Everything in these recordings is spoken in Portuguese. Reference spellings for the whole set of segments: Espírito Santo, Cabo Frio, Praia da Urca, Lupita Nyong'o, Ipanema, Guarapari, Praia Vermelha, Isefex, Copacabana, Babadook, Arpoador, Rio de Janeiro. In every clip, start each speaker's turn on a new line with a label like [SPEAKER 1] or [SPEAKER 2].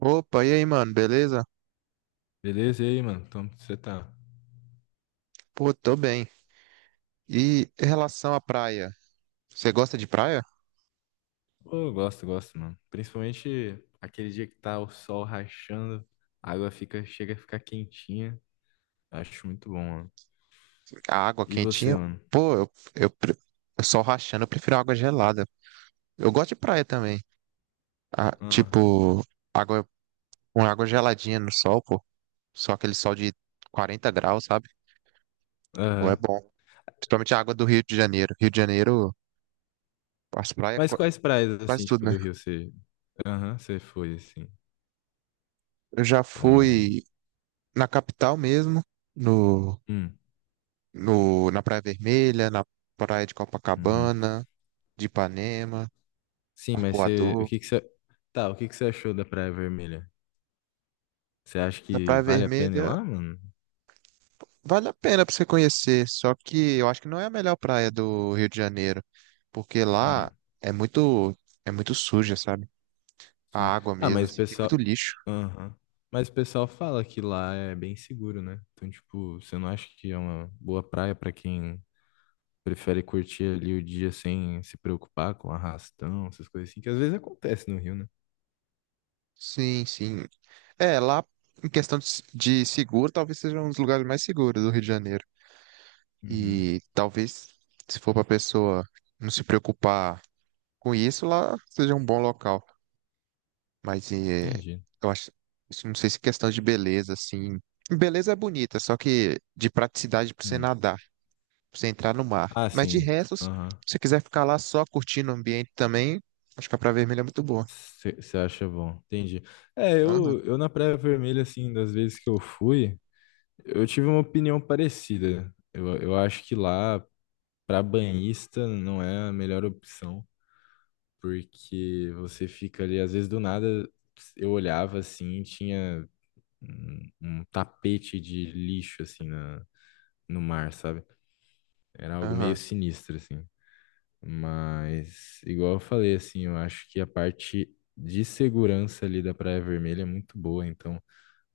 [SPEAKER 1] Opa, e aí, mano, beleza?
[SPEAKER 2] Beleza? E aí, mano? Como você tá?
[SPEAKER 1] Pô, tô bem. E em relação à praia, você gosta de praia?
[SPEAKER 2] Pô, eu gosto, gosto, mano. Principalmente aquele dia que tá o sol rachando, a água fica, chega a ficar quentinha. Acho muito bom, mano.
[SPEAKER 1] A água
[SPEAKER 2] E
[SPEAKER 1] quentinha?
[SPEAKER 2] você, mano?
[SPEAKER 1] Pô, eu só rachando, eu prefiro água gelada. Eu gosto de praia também. Ah,
[SPEAKER 2] Ah,
[SPEAKER 1] tipo, água, uma água geladinha no sol, pô. Só aquele sol de 40 graus, sabe? Pô, é
[SPEAKER 2] aham.
[SPEAKER 1] bom. Principalmente a água do Rio de Janeiro. Rio de Janeiro, as praias,
[SPEAKER 2] Mas quais praias,
[SPEAKER 1] quase
[SPEAKER 2] assim,
[SPEAKER 1] tudo,
[SPEAKER 2] tipo,
[SPEAKER 1] né?
[SPEAKER 2] do Rio você... Aham, você foi, assim,
[SPEAKER 1] Eu já
[SPEAKER 2] pra...
[SPEAKER 1] fui na capital mesmo, no,
[SPEAKER 2] Hum,
[SPEAKER 1] no, na Praia Vermelha, na Praia de
[SPEAKER 2] uhum.
[SPEAKER 1] Copacabana. De Ipanema,
[SPEAKER 2] Sim, mas você... O
[SPEAKER 1] Arpoador.
[SPEAKER 2] que que você... Tá, o que que você achou da Praia Vermelha? Você acha
[SPEAKER 1] Da
[SPEAKER 2] que
[SPEAKER 1] Praia
[SPEAKER 2] vale a pena ir
[SPEAKER 1] Vermelha,
[SPEAKER 2] lá, mano?
[SPEAKER 1] vale a pena para você conhecer, só que eu acho que não é a melhor praia do Rio de Janeiro, porque
[SPEAKER 2] Hum.
[SPEAKER 1] lá é muito, é muito suja, sabe? A
[SPEAKER 2] Sim.
[SPEAKER 1] água
[SPEAKER 2] Ah,
[SPEAKER 1] mesmo,
[SPEAKER 2] mas o
[SPEAKER 1] assim, tem muito
[SPEAKER 2] pessoal.
[SPEAKER 1] lixo.
[SPEAKER 2] Aham. Mas o pessoal fala que lá é bem seguro, né? Então, tipo, você não acha que é uma boa praia pra quem prefere curtir ali o dia sem se preocupar com arrastão, essas coisas assim, que às vezes acontece no Rio, né?
[SPEAKER 1] Sim, sim. É, lá em questão de, de seguro, talvez seja um dos lugares mais seguros do Rio de Janeiro.
[SPEAKER 2] Uhum.
[SPEAKER 1] E talvez, se for para pessoa não se preocupar com isso, lá seja um bom local. Mas
[SPEAKER 2] Entendi.
[SPEAKER 1] eu acho, isso não sei se é questão de beleza, assim. Beleza é bonita, só que de praticidade pra você
[SPEAKER 2] Hum.
[SPEAKER 1] nadar, pra você entrar no mar.
[SPEAKER 2] Ah,
[SPEAKER 1] Mas de
[SPEAKER 2] sim.
[SPEAKER 1] resto, se
[SPEAKER 2] Aham.
[SPEAKER 1] você quiser ficar lá só curtindo o ambiente também, acho que a Praia Vermelha é muito boa.
[SPEAKER 2] Você acha bom. Entendi. É,
[SPEAKER 1] Aham,
[SPEAKER 2] eu na Praia Vermelha, assim, das vezes que eu fui, eu tive uma opinião parecida. Eu acho que lá, pra banhista, não é a melhor opção. Porque você fica ali, às vezes do nada eu olhava assim, tinha um tapete de lixo assim no mar, sabe? Era algo meio
[SPEAKER 1] aham.
[SPEAKER 2] sinistro assim. Mas igual eu falei assim, eu acho que a parte de segurança ali da Praia Vermelha é muito boa, então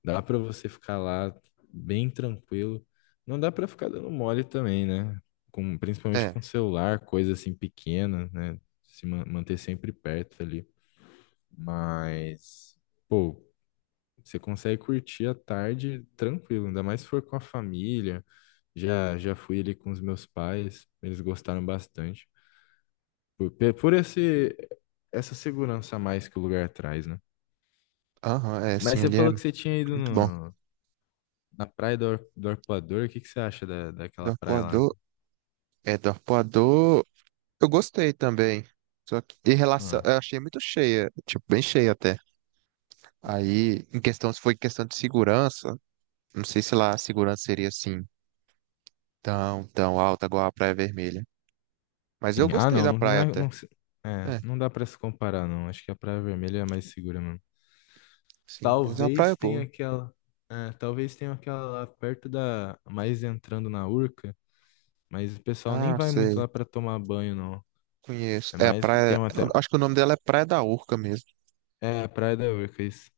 [SPEAKER 2] dá pra você ficar lá bem tranquilo. Não dá pra ficar dando mole também, né? Principalmente
[SPEAKER 1] É,
[SPEAKER 2] com celular, coisa assim pequena, né? Se manter sempre perto ali. Mas, pô, você consegue curtir a tarde tranquilo, ainda mais se for com a família. Já, já fui ali com os meus pais, eles gostaram bastante. Por, pe- por esse, Essa segurança a mais que o lugar traz, né?
[SPEAKER 1] aham, é, sim,
[SPEAKER 2] Mas você
[SPEAKER 1] ali é
[SPEAKER 2] falou que você tinha ido
[SPEAKER 1] muito bom.
[SPEAKER 2] no, na praia do Arpoador, o que que você acha da,
[SPEAKER 1] Do
[SPEAKER 2] daquela praia lá?
[SPEAKER 1] Arpoador, é, do Arpoador, eu gostei também. Só que em relação,
[SPEAKER 2] Ah,
[SPEAKER 1] eu achei muito cheia, tipo, bem cheia até. Aí, em questão, se foi questão de segurança, não sei se lá a segurança seria assim tão, tão alta igual a Praia Vermelha. Mas eu
[SPEAKER 2] tem, ah,
[SPEAKER 1] gostei
[SPEAKER 2] não,
[SPEAKER 1] da
[SPEAKER 2] não, não
[SPEAKER 1] praia
[SPEAKER 2] é.
[SPEAKER 1] até.
[SPEAKER 2] Não, é,
[SPEAKER 1] É,
[SPEAKER 2] não dá pra se comparar, não. Acho que a Praia Vermelha é a mais segura mesmo.
[SPEAKER 1] sim, mas é uma praia
[SPEAKER 2] Talvez
[SPEAKER 1] boa.
[SPEAKER 2] tenha aquela. É, talvez tenha aquela lá perto da. Mais entrando na Urca. Mas o pessoal nem
[SPEAKER 1] Ah,
[SPEAKER 2] vai muito
[SPEAKER 1] sei,
[SPEAKER 2] lá pra tomar banho, não.
[SPEAKER 1] conheço.
[SPEAKER 2] É
[SPEAKER 1] É a
[SPEAKER 2] mais. Tem
[SPEAKER 1] praia,
[SPEAKER 2] uma
[SPEAKER 1] eu
[SPEAKER 2] até.
[SPEAKER 1] acho que o nome dela é Praia da Urca mesmo.
[SPEAKER 2] É, a Praia da Urca, isso.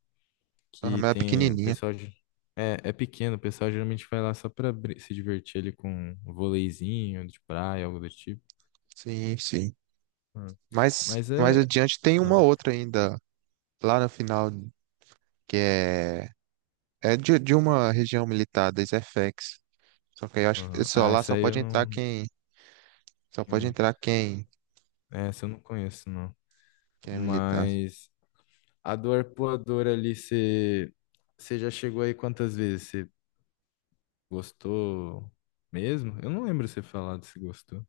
[SPEAKER 1] Aham,
[SPEAKER 2] Que
[SPEAKER 1] mas é
[SPEAKER 2] tem. O
[SPEAKER 1] pequenininha.
[SPEAKER 2] pessoal. É pequeno, o pessoal geralmente vai lá só pra se divertir ali com um voleizinho de praia, algo do tipo.
[SPEAKER 1] Sim, sim.
[SPEAKER 2] Ah,
[SPEAKER 1] Mas
[SPEAKER 2] mas
[SPEAKER 1] mais
[SPEAKER 2] é.
[SPEAKER 1] adiante tem uma
[SPEAKER 2] Ah,
[SPEAKER 1] outra ainda, lá no final, que é, é de uma região militar, da Isefex. Só que aí eu acho que
[SPEAKER 2] aham.
[SPEAKER 1] só,
[SPEAKER 2] Ah,
[SPEAKER 1] lá
[SPEAKER 2] essa
[SPEAKER 1] só
[SPEAKER 2] aí
[SPEAKER 1] pode
[SPEAKER 2] eu
[SPEAKER 1] entrar
[SPEAKER 2] não.
[SPEAKER 1] quem, só pode entrar quem,
[SPEAKER 2] É, essa eu não conheço, não.
[SPEAKER 1] quem é militar.
[SPEAKER 2] Mas. A do Arpoador ali, você já chegou aí quantas vezes? Você gostou mesmo? Eu não lembro você falar se gostou.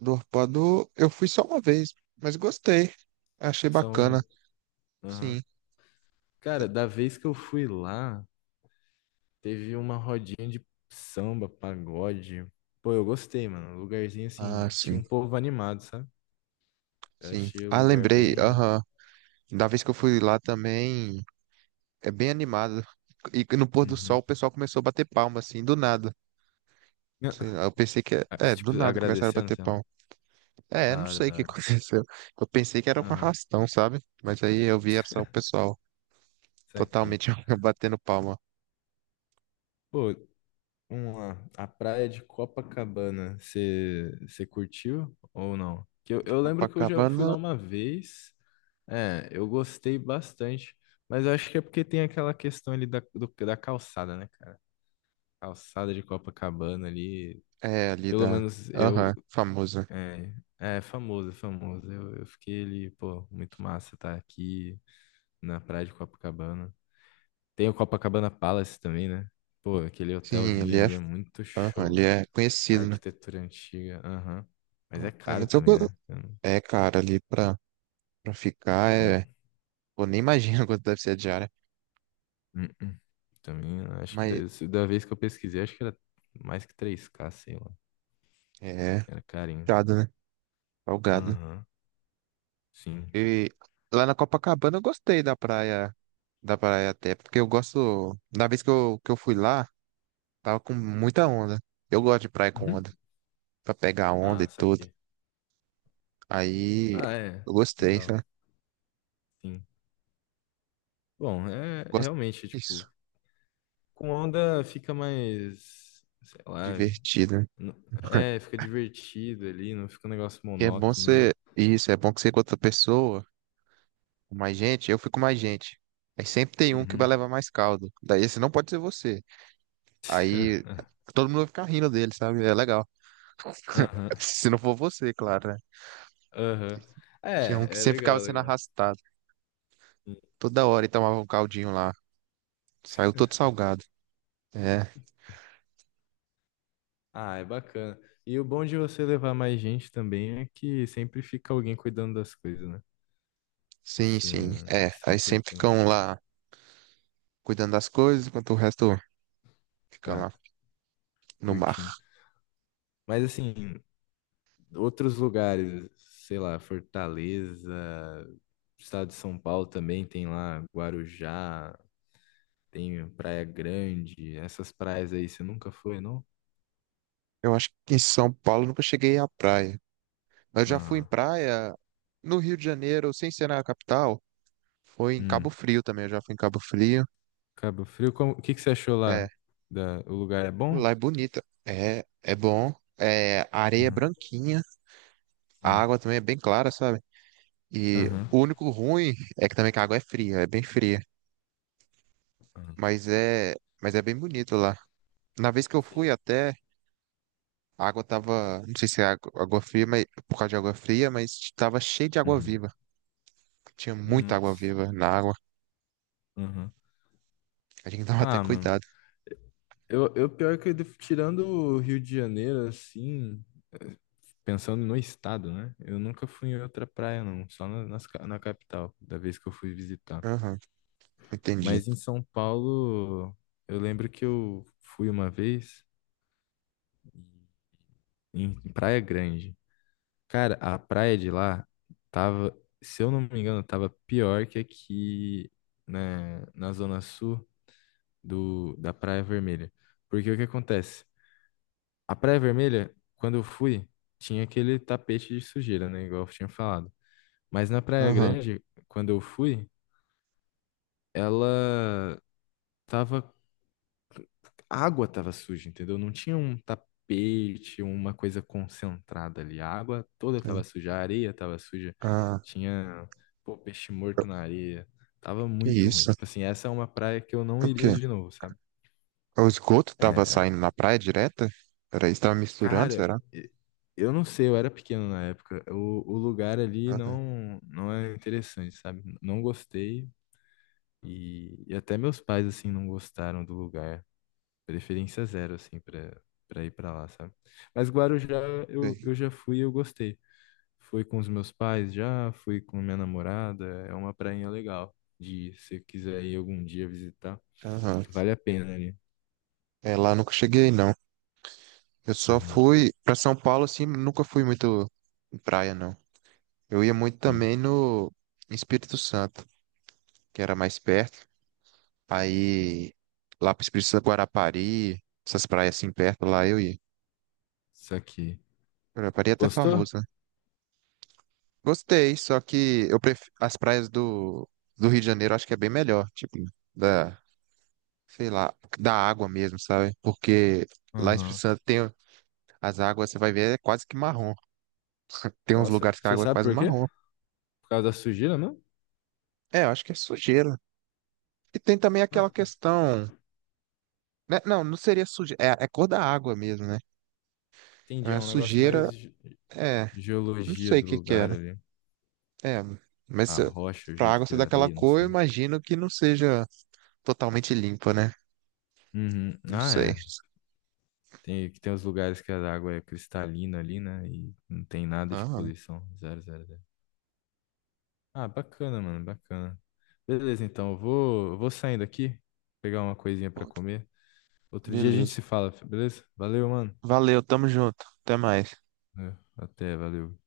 [SPEAKER 1] Do Arpoador, eu fui só uma vez, mas gostei. Achei
[SPEAKER 2] Só
[SPEAKER 1] bacana.
[SPEAKER 2] uma. Aham.
[SPEAKER 1] Sim.
[SPEAKER 2] Cara, da vez que eu fui lá, teve uma rodinha de samba, pagode. Pô, eu gostei, mano. Um lugarzinho
[SPEAKER 1] Ah,
[SPEAKER 2] assim, tinha
[SPEAKER 1] sim,
[SPEAKER 2] um povo animado, sabe? Eu
[SPEAKER 1] sim.
[SPEAKER 2] achei o
[SPEAKER 1] Ah,
[SPEAKER 2] lugar
[SPEAKER 1] lembrei,
[SPEAKER 2] bem.
[SPEAKER 1] aham. Da vez que eu fui lá também, é bem animado. E no pôr do sol
[SPEAKER 2] Uhum.
[SPEAKER 1] o pessoal começou a bater palma, assim, do nada. Sei lá, eu pensei que, é,
[SPEAKER 2] Ah,
[SPEAKER 1] é, do
[SPEAKER 2] tipo,
[SPEAKER 1] nada começaram a
[SPEAKER 2] agradecendo,
[SPEAKER 1] bater
[SPEAKER 2] sei lá.
[SPEAKER 1] palma.
[SPEAKER 2] Da
[SPEAKER 1] É, não
[SPEAKER 2] hora,
[SPEAKER 1] sei o
[SPEAKER 2] da
[SPEAKER 1] que
[SPEAKER 2] hora.
[SPEAKER 1] aconteceu. Eu pensei que era um
[SPEAKER 2] Aham.
[SPEAKER 1] arrastão, sabe? Mas aí eu vi só o pessoal
[SPEAKER 2] Isso aqui.
[SPEAKER 1] totalmente batendo palma.
[SPEAKER 2] Pô, vamos lá. A praia de Copacabana, você curtiu ou não? Que eu lembro que eu já fui
[SPEAKER 1] Copacabana
[SPEAKER 2] lá uma vez. É, eu gostei bastante. Mas eu acho que é porque tem aquela questão ali da calçada, né, cara? Calçada de Copacabana ali.
[SPEAKER 1] é ali
[SPEAKER 2] Pelo
[SPEAKER 1] da,
[SPEAKER 2] menos eu.
[SPEAKER 1] aham, famosa.
[SPEAKER 2] É, é famoso, é famoso. Eu fiquei ali, pô, muito massa estar aqui na praia de Copacabana. Tem o Copacabana Palace também, né? Pô, aquele
[SPEAKER 1] Sim,
[SPEAKER 2] hotelzinho
[SPEAKER 1] ele é,
[SPEAKER 2] ali é muito
[SPEAKER 1] aham,
[SPEAKER 2] show.
[SPEAKER 1] ele é
[SPEAKER 2] A
[SPEAKER 1] conhecido, né?
[SPEAKER 2] arquitetura antiga, aham. Mas é
[SPEAKER 1] É,
[SPEAKER 2] caro
[SPEAKER 1] mas eu,
[SPEAKER 2] também, né? Eu não-
[SPEAKER 1] é, cara, ali pra, pra ficar é.
[SPEAKER 2] Hum,
[SPEAKER 1] Pô, nem imagino quanto deve ser a diária.
[SPEAKER 2] hum. Também, eu acho que
[SPEAKER 1] Mas
[SPEAKER 2] da se- da vez que eu pesquisei, acho que era mais que 3K, sei lá.
[SPEAKER 1] é
[SPEAKER 2] Era carinho.
[SPEAKER 1] gado, né? Salgado.
[SPEAKER 2] Aham, sim.
[SPEAKER 1] E lá na Copacabana eu gostei da praia até, porque eu gosto. Na vez que eu fui lá, tava com muita onda. Eu gosto de praia com
[SPEAKER 2] Uhum.
[SPEAKER 1] onda, pra pegar onda
[SPEAKER 2] Ah,
[SPEAKER 1] e tudo.
[SPEAKER 2] saquei.
[SPEAKER 1] Aí
[SPEAKER 2] Ah, é.
[SPEAKER 1] eu gostei,
[SPEAKER 2] Legal.
[SPEAKER 1] sabe?
[SPEAKER 2] Sim. Bom, é
[SPEAKER 1] Gosto
[SPEAKER 2] realmente,
[SPEAKER 1] disso.
[SPEAKER 2] tipo, com onda fica mais, sei lá,
[SPEAKER 1] Divertido, né?
[SPEAKER 2] n- é, fica divertido ali, não fica um negócio
[SPEAKER 1] E é bom
[SPEAKER 2] monótono, né?
[SPEAKER 1] ser. Isso, é bom que você com outra pessoa, com mais gente, eu fico com mais gente. Aí sempre tem um que vai
[SPEAKER 2] Uhum.
[SPEAKER 1] levar mais caldo. Daí esse não pode ser você. Aí todo mundo vai ficar rindo dele, sabe? É legal.
[SPEAKER 2] Aham,
[SPEAKER 1] Se não for você, claro, né?
[SPEAKER 2] aham.
[SPEAKER 1] Tinha um que
[SPEAKER 2] É
[SPEAKER 1] sempre ficava
[SPEAKER 2] legal,
[SPEAKER 1] sendo
[SPEAKER 2] legal.
[SPEAKER 1] arrastado. Toda hora e tomava um caldinho lá. Saiu todo salgado. É,
[SPEAKER 2] Ah, é bacana. E o bom de você levar mais gente também é que sempre fica alguém cuidando das coisas, né?
[SPEAKER 1] sim, sim. É,
[SPEAKER 2] Isso é
[SPEAKER 1] aí sempre
[SPEAKER 2] importante,
[SPEAKER 1] ficam
[SPEAKER 2] né?
[SPEAKER 1] lá cuidando das coisas, enquanto o resto fica
[SPEAKER 2] Ah,
[SPEAKER 1] lá no mar.
[SPEAKER 2] curtindo. Mas assim, outros lugares, sei lá, Fortaleza, estado de São Paulo também tem lá Guarujá, tem Praia Grande, essas praias aí você nunca foi, não?
[SPEAKER 1] Eu acho que em São Paulo eu nunca cheguei à praia. Eu já fui em
[SPEAKER 2] Ah,
[SPEAKER 1] praia no Rio de Janeiro, sem ser na capital. Foi em Cabo
[SPEAKER 2] hum.
[SPEAKER 1] Frio também, eu já fui em Cabo Frio.
[SPEAKER 2] Cabo Frio, o que que você achou
[SPEAKER 1] É,
[SPEAKER 2] lá? O lugar é
[SPEAKER 1] pô, lá
[SPEAKER 2] bom?
[SPEAKER 1] é bonita. É, é bom. É, a areia é
[SPEAKER 2] Uhum.
[SPEAKER 1] branquinha. A
[SPEAKER 2] Sim.
[SPEAKER 1] água também é bem clara, sabe? E
[SPEAKER 2] Aham.
[SPEAKER 1] o único ruim é que também que a água é fria, é bem fria.
[SPEAKER 2] Aham.
[SPEAKER 1] Mas é, mas é bem bonito lá. Na vez que eu
[SPEAKER 2] Sim.
[SPEAKER 1] fui até, a água tava, não sei se é água, água fria, mas por causa de água fria, mas tava cheio de água
[SPEAKER 2] Uhum.
[SPEAKER 1] viva. Tinha muita água
[SPEAKER 2] Nossa.
[SPEAKER 1] viva na água.
[SPEAKER 2] Aham.
[SPEAKER 1] A gente tava até
[SPEAKER 2] Ah, mano.
[SPEAKER 1] cuidado.
[SPEAKER 2] Eu pior que tirando o Rio de Janeiro, assim, eh, pensando no estado, né? Eu nunca fui em outra praia, não. Só na capital, da vez que eu fui visitar.
[SPEAKER 1] Aham, entendi.
[SPEAKER 2] Mas em São Paulo, eu lembro que eu fui uma vez em Praia Grande. Cara, a praia de lá tava, se eu não me engano, tava pior que aqui, né, na zona sul da Praia Vermelha. Porque o que acontece? A Praia Vermelha, quando eu fui, tinha aquele tapete de sujeira, né? Igual eu tinha falado. Mas na Praia
[SPEAKER 1] Aham.
[SPEAKER 2] Grande, quando eu fui, ela tava. A água tava suja, entendeu? Não tinha um tapete, uma coisa concentrada ali. A água toda
[SPEAKER 1] Sim.
[SPEAKER 2] tava suja, a areia tava suja,
[SPEAKER 1] Ah,
[SPEAKER 2] tinha, pô, peixe morto na areia. Tava
[SPEAKER 1] que
[SPEAKER 2] muito ruim.
[SPEAKER 1] isso?
[SPEAKER 2] Tipo assim, essa é uma praia que eu não
[SPEAKER 1] O
[SPEAKER 2] iria
[SPEAKER 1] quê?
[SPEAKER 2] de novo, sabe?
[SPEAKER 1] O esgoto tava
[SPEAKER 2] É,
[SPEAKER 1] saindo na praia direta? Era isso, tava misturando,
[SPEAKER 2] cara,
[SPEAKER 1] será?
[SPEAKER 2] eu não sei, eu era pequeno na época. O lugar ali
[SPEAKER 1] Aham.
[SPEAKER 2] não é interessante, sabe? Não gostei e até meus pais assim não gostaram do lugar. Preferência zero assim para ir para lá, sabe? Mas Guarujá eu,
[SPEAKER 1] Sei.
[SPEAKER 2] eu já fui e eu gostei. Fui com os meus pais já, fui com minha namorada, é uma prainha legal de ir, se quiser ir algum dia visitar,
[SPEAKER 1] Aham.
[SPEAKER 2] vale a pena ali.
[SPEAKER 1] É, lá eu nunca cheguei, não. Eu só
[SPEAKER 2] Uhum,
[SPEAKER 1] fui pra São Paulo, assim, nunca fui muito em praia, não. Eu ia muito
[SPEAKER 2] sim.
[SPEAKER 1] também no em Espírito Santo, que era mais perto. Aí, lá pro Espírito Santo, Guarapari, essas praias assim perto, lá eu ia.
[SPEAKER 2] Isso aqui.
[SPEAKER 1] Guarapari é até
[SPEAKER 2] Gostou?
[SPEAKER 1] famoso, né? Gostei, só que eu prefiro as praias do, do Rio de Janeiro, acho que é bem melhor, tipo, da, sei lá, da água mesmo, sabe? Porque lá em Espírito
[SPEAKER 2] Aham.
[SPEAKER 1] Santo tem as águas, você vai ver, é quase que marrom. Tem uns
[SPEAKER 2] Nossa,
[SPEAKER 1] lugares que a
[SPEAKER 2] você
[SPEAKER 1] água é
[SPEAKER 2] sabe
[SPEAKER 1] quase
[SPEAKER 2] por quê?
[SPEAKER 1] marrom.
[SPEAKER 2] Por causa da sujeira, não?
[SPEAKER 1] É, eu acho que é sujeira. E tem também aquela questão, né? Não, não seria sujeira, é, é cor da água mesmo, né?
[SPEAKER 2] Entendi, é
[SPEAKER 1] É
[SPEAKER 2] um negócio mais
[SPEAKER 1] sujeira, é, não
[SPEAKER 2] geologia
[SPEAKER 1] sei o
[SPEAKER 2] do
[SPEAKER 1] que que
[SPEAKER 2] lugar
[SPEAKER 1] era.
[SPEAKER 2] ali.
[SPEAKER 1] É,
[SPEAKER 2] A
[SPEAKER 1] mas
[SPEAKER 2] rocha, o
[SPEAKER 1] pra
[SPEAKER 2] jeito
[SPEAKER 1] água
[SPEAKER 2] que
[SPEAKER 1] ser
[SPEAKER 2] é a
[SPEAKER 1] daquela
[SPEAKER 2] areia, não
[SPEAKER 1] cor, eu
[SPEAKER 2] sei.
[SPEAKER 1] imagino que não seja totalmente limpa, né?
[SPEAKER 2] Uhum.
[SPEAKER 1] Não
[SPEAKER 2] Ah,
[SPEAKER 1] sei.
[SPEAKER 2] é. Que tem os lugares que a água é cristalina ali, né? E não tem nada de
[SPEAKER 1] Ah,
[SPEAKER 2] poluição. Zero, zero, zero. Ah, bacana, mano, bacana. Beleza, então, eu vou saindo aqui, pegar uma coisinha pra
[SPEAKER 1] pô,
[SPEAKER 2] comer. Outro dia a gente
[SPEAKER 1] beleza.
[SPEAKER 2] se fala, beleza? Valeu, mano.
[SPEAKER 1] Valeu, tamo junto. Até mais.
[SPEAKER 2] É, até, valeu.